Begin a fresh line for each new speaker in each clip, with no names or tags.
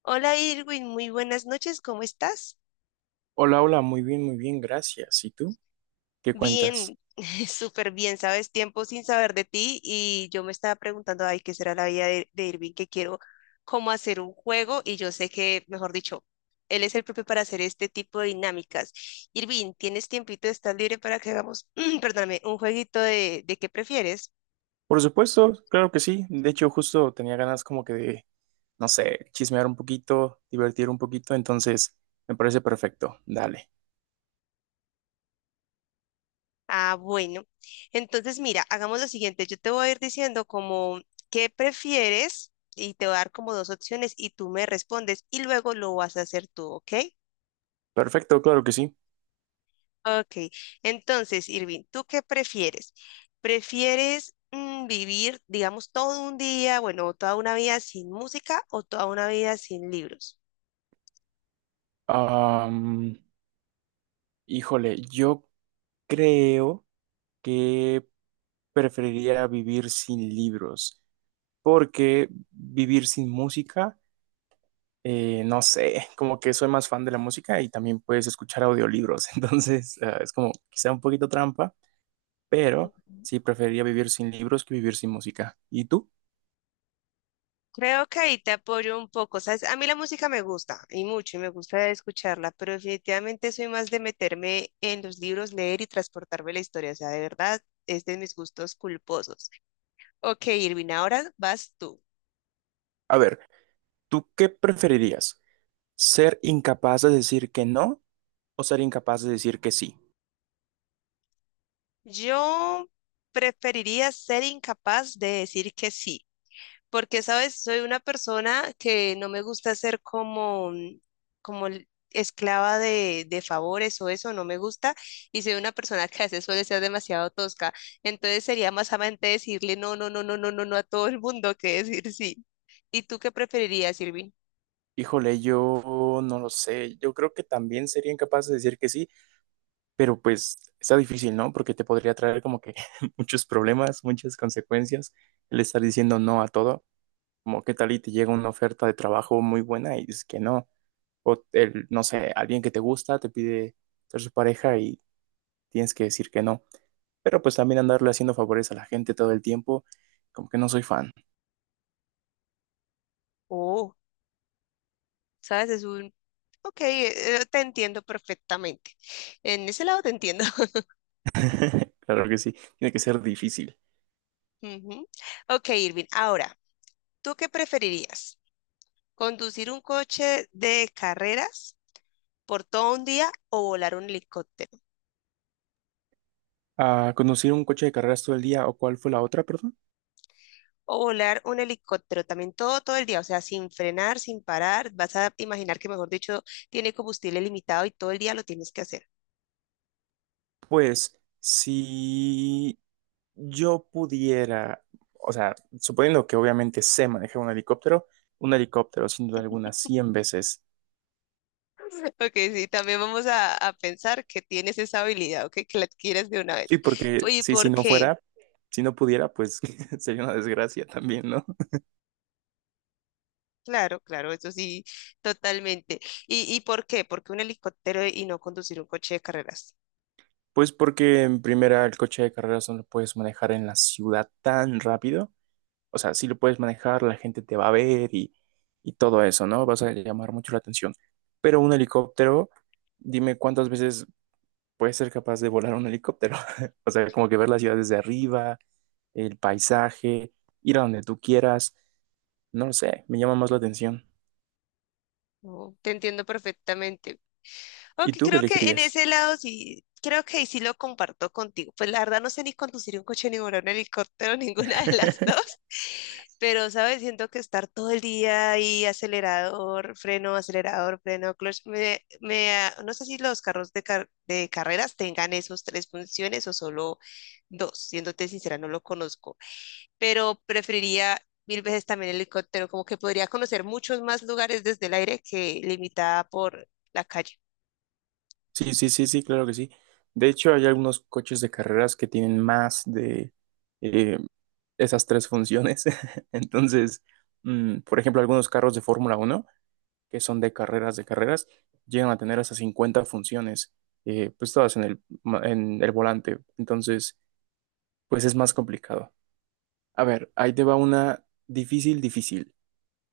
Hola Irwin, muy buenas noches, ¿cómo estás?
Hola, hola, muy bien, gracias. ¿Y tú? ¿Qué cuentas?
Bien, súper bien, sabes, tiempo sin saber de ti y yo me estaba preguntando, ay, ¿qué será la vida de Irwin? Que quiero cómo hacer un juego y yo sé que, mejor dicho, él es el propio para hacer este tipo de dinámicas. Irwin, ¿tienes tiempito? ¿Estás libre para que hagamos, perdóname, un jueguito de qué prefieres?
Por supuesto, claro que sí. De hecho, justo tenía ganas como que de, no sé, chismear un poquito, divertir un poquito, entonces me parece perfecto. Dale.
Ah, bueno. Entonces, mira, hagamos lo siguiente. Yo te voy a ir diciendo como qué prefieres y te voy a dar como dos opciones y tú me respondes y luego lo vas a hacer tú, ¿ok?
Perfecto, claro que sí.
Ok, entonces, Irving, ¿tú qué prefieres? ¿Prefieres vivir, digamos, todo un día, bueno, toda una vida sin música o toda una vida sin libros?
Am, Híjole, yo creo que preferiría vivir sin libros, porque vivir sin música no sé, como que soy más fan de la música y también puedes escuchar audiolibros, entonces ah, es como quizá un poquito trampa, pero
Ujú.
sí preferiría vivir sin libros que vivir sin música. ¿Y tú?
Creo que ahí te apoyo un poco, ¿sabes? A mí la música me gusta y mucho y me gusta escucharla, pero definitivamente soy más de meterme en los libros, leer y transportarme la historia, o sea, de verdad es de mis gustos culposos. Ok, Irving, ahora vas tú.
A ver, ¿tú qué preferirías? ¿Ser incapaz de decir que no o ser incapaz de decir que sí?
Yo preferiría ser incapaz de decir que sí, porque, ¿sabes? Soy una persona que no me gusta ser como, como esclava de favores o eso, no me gusta, y soy una persona que a veces suele ser demasiado tosca, entonces sería más amante decirle no, no, no, no, no, no, no a todo el mundo que decir sí. ¿Y tú qué preferirías, Irving?
Híjole, yo no lo sé, yo creo que también sería incapaz de decir que sí, pero pues está difícil, ¿no? Porque te podría traer como que muchos problemas, muchas consecuencias el estar diciendo no a todo. Como qué tal y te llega una oferta de trabajo muy buena y dices que no. O el, no sé, alguien que te gusta te pide ser su pareja y tienes que decir que no. Pero pues también andarle haciendo favores a la gente todo el tiempo, como que no soy fan.
Oh, ¿sabes? Es un... Ok, te entiendo perfectamente. En ese lado te entiendo.
Claro que sí, tiene que ser difícil.
Ujú. Ok, Irving, ahora, ¿tú qué preferirías? ¿Conducir un coche de carreras por todo un día o volar un helicóptero?
¿A conducir un coche de carreras todo el día o cuál fue la otra, perdón?
O volar un helicóptero también todo el día, o sea, sin frenar, sin parar. Vas a imaginar que, mejor dicho, tiene combustible limitado y todo el día lo tienes que hacer.
Pues si yo pudiera, o sea, suponiendo que obviamente sé manejar un helicóptero sin duda alguna 100 veces.
Ok, sí, también vamos a pensar que tienes esa habilidad, ok, que la adquieres de una
Sí,
vez.
porque
¿Y
sí, si
por
no
qué?
fuera, si no pudiera, pues sería una desgracia también, ¿no?
Claro, claro, eso sí, totalmente. ¿Y por qué? ¿Por qué un helicóptero y no conducir un coche de carreras?
Pues porque en primera el coche de carreras no lo puedes manejar en la ciudad tan rápido. O sea, sí lo puedes manejar, la gente te va a ver y todo eso, ¿no? Vas a llamar mucho la atención. Pero un helicóptero, dime cuántas veces puedes ser capaz de volar un helicóptero. O sea, como que ver la ciudad desde arriba, el paisaje, ir a donde tú quieras. No lo sé, me llama más la atención.
No, te entiendo perfectamente.
¿Y
Ok,
tú qué
creo que en
elegirías?
ese lado sí, creo que ahí sí lo comparto contigo. Pues la verdad no sé ni conducir un coche, ni volar un helicóptero, ninguna de las dos. Pero, ¿sabes? Siento que estar todo el día ahí, acelerador, freno, clutch, no sé si los carros de carreras tengan esos tres funciones o solo dos. Siéndote sincera, no lo conozco. Pero preferiría mil veces también el helicóptero, como que podría conocer muchos más lugares desde el aire que limitada por la calle.
Sí, sí, sí, sí, claro que sí. De hecho, hay algunos coches de carreras que tienen más de eh, esas tres funciones. Entonces, por ejemplo, algunos carros de Fórmula 1 que son de carreras, llegan a tener hasta 50 funciones, pues todas en el volante. Entonces, pues es más complicado. A ver, ahí te va una difícil, difícil.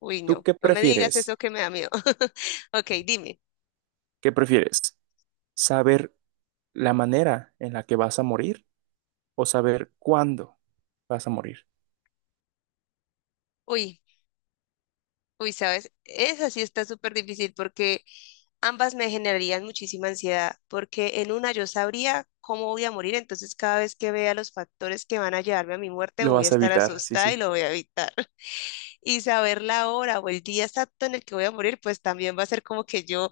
Uy,
¿Tú
no,
qué
no me digas
prefieres?
eso que me da miedo. Ok, dime.
¿Qué prefieres? ¿Saber la manera en la que vas a morir o saber cuándo vas a morir?
Uy, uy, ¿sabes? Esa sí está súper difícil porque ambas me generarían muchísima ansiedad, porque en una yo sabría cómo voy a morir, entonces cada vez que vea los factores que van a llevarme a mi muerte
Lo
voy a
vas a
estar
evitar, sí,
asustada y
sí.
lo voy a evitar. Y saber la hora o el día exacto en el que voy a morir, pues también va a ser como que yo,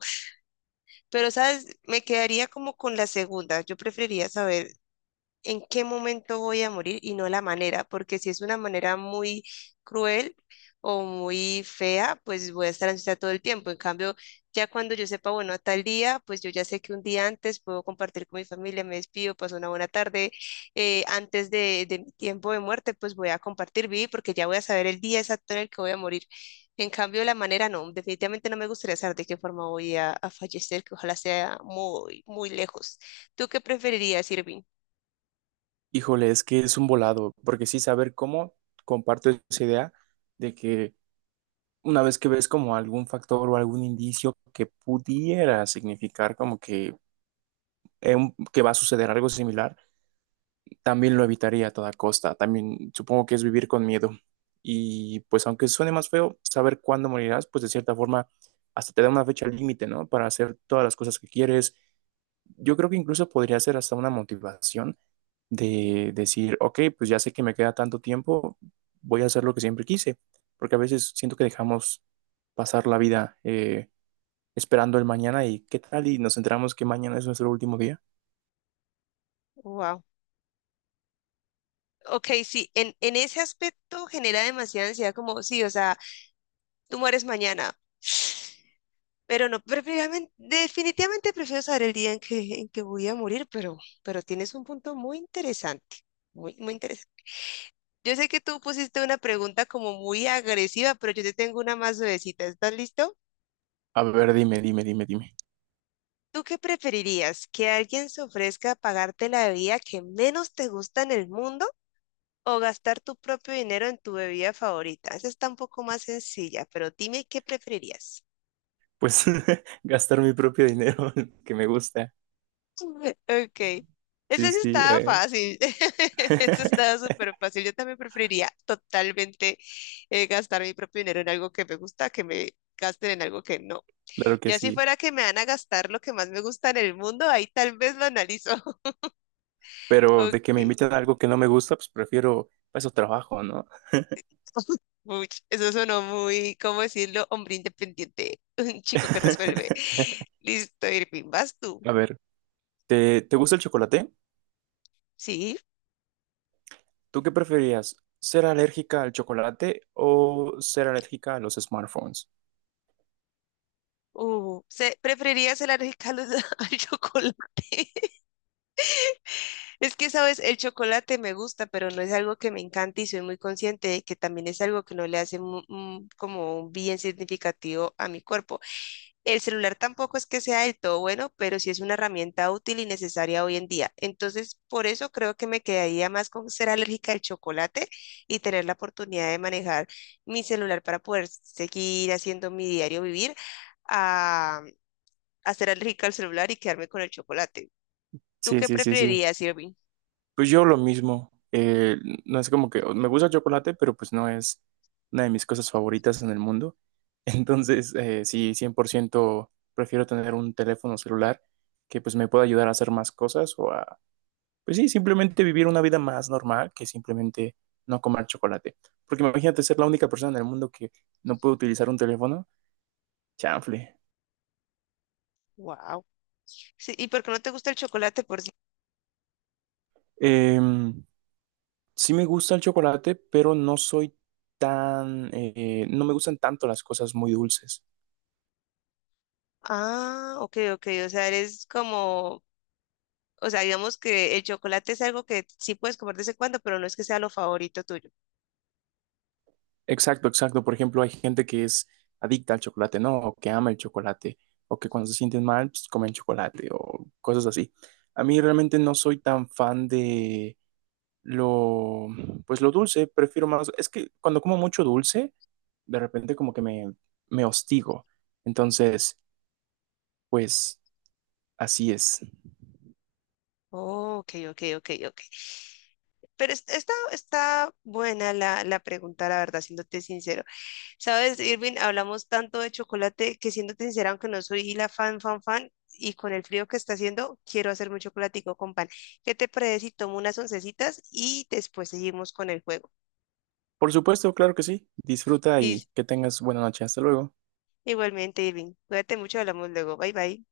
pero, ¿sabes? Me quedaría como con la segunda. Yo preferiría saber en qué momento voy a morir y no la manera, porque si es una manera muy cruel o muy fea, pues voy a estar ansiosa todo el tiempo. En cambio, ya cuando yo sepa, bueno, a tal día, pues yo ya sé que un día antes puedo compartir con mi familia, me despido, paso una buena tarde antes de mi tiempo de muerte, pues voy a compartir, vivir, porque ya voy a saber el día exacto en el que voy a morir. En cambio, la manera no, definitivamente no me gustaría saber de qué forma voy a fallecer, que ojalá sea muy, muy lejos. ¿Tú qué preferirías, Irving?
Híjole, es que es un volado, porque sí saber cómo, comparto esa idea de que una vez que ves como algún factor o algún indicio que pudiera significar como que, que va a suceder algo similar, también lo evitaría a toda costa. También supongo que es vivir con miedo. Y pues aunque suene más feo, saber cuándo morirás, pues de cierta forma hasta te da una fecha límite, ¿no? Para hacer todas las cosas que quieres. Yo creo que incluso podría ser hasta una motivación de decir, ok, pues ya sé que me queda tanto tiempo, voy a hacer lo que siempre quise, porque a veces siento que dejamos pasar la vida esperando el mañana y qué tal y nos enteramos que mañana es nuestro último día.
Wow. Ok, sí, en ese aspecto genera demasiada ansiedad, como, sí, o sea, tú mueres mañana, pero no, definitivamente, definitivamente prefiero saber el día en que voy a morir, pero tienes un punto muy interesante, muy, muy interesante. Yo sé que tú pusiste una pregunta como muy agresiva, pero yo te tengo una más suavecita, ¿estás listo?
A ver, dime, dime, dime, dime.
¿Tú qué preferirías? ¿Que alguien se ofrezca a pagarte la bebida que menos te gusta en el mundo o gastar tu propio dinero en tu bebida favorita? Esa está un poco más sencilla, pero dime qué preferirías.
Pues gastar mi propio dinero que me gusta.
Ok. Esa
Sí,
sí
sí,
estaba fácil. Esa estaba súper fácil. Yo también preferiría totalmente gastar mi propio dinero en algo que me gusta, que me gasten en algo que no.
claro que
Ya si
sí.
fuera que me van a gastar lo que más me gusta en el mundo, ahí tal vez lo analizo.
Pero de que me
Ok.
inviten a algo que no me gusta, pues prefiero, para eso trabajo, ¿no?
Uy, eso sonó muy, ¿cómo decirlo? Hombre independiente. Un chico que resuelve. Listo, Irving, vas tú.
A ver. ¿Te gusta el chocolate?
Sí,
¿Tú qué preferirías? ¿Ser alérgica al chocolate o ser alérgica a los smartphones?
o se, preferirías el arroz al al chocolate. Es que, sabes, el chocolate me gusta, pero no es algo que me encante y soy muy consciente de que también es algo que no le hace como un bien significativo a mi cuerpo. El celular tampoco es que sea del todo bueno, pero sí es una herramienta útil y necesaria hoy en día. Entonces, por eso creo que me quedaría más con ser alérgica al chocolate y tener la oportunidad de manejar mi celular para poder seguir haciendo mi diario vivir ah, a ser alérgica al celular y quedarme con el chocolate. ¿Tú
Sí,
qué
sí, sí, sí.
preferirías, Irving?
Pues yo lo mismo. No es como que me gusta el chocolate, pero pues no es una de mis cosas favoritas en el mundo. Entonces, sí, 100% prefiero tener un teléfono celular que pues me pueda ayudar a hacer más cosas pues sí, simplemente vivir una vida más normal que simplemente no comer chocolate. Porque imagínate ser la única persona en el mundo que no puede utilizar un teléfono. Chanfle.
Wow. Sí, ¿y por qué no te gusta el chocolate por sí?
Eh, sí me gusta el chocolate, pero no soy tan, no me gustan tanto las cosas muy dulces.
Ah, ok, ok. O sea, eres como, o sea, digamos que el chocolate es algo que sí puedes comer de vez en cuando, pero no es que sea lo favorito tuyo.
Exacto, exacto. Por ejemplo, hay gente que es adicta al chocolate, ¿no? O que ama el chocolate, o que cuando se sienten mal, pues comen chocolate, o cosas así. A mí realmente no soy tan fan de, lo, pues lo dulce, prefiero más, es que cuando como mucho dulce, de repente como que me hostigo. Entonces, pues así es.
Oh, ok, ok, ok, ok. Pero está, está buena la pregunta, la verdad, siéndote sincero. Sabes, Irving, hablamos tanto de chocolate que siéndote sincera, aunque no soy la fan, fan, fan, y con el frío que está haciendo, quiero hacerme un chocolatico con pan. ¿Qué te parece si tomo unas oncecitas y después seguimos con el juego?
Por supuesto, claro que sí. Disfruta
Y
y que tengas buena noche. Hasta luego.
igualmente, Irving, cuídate mucho, hablamos luego. Bye, bye.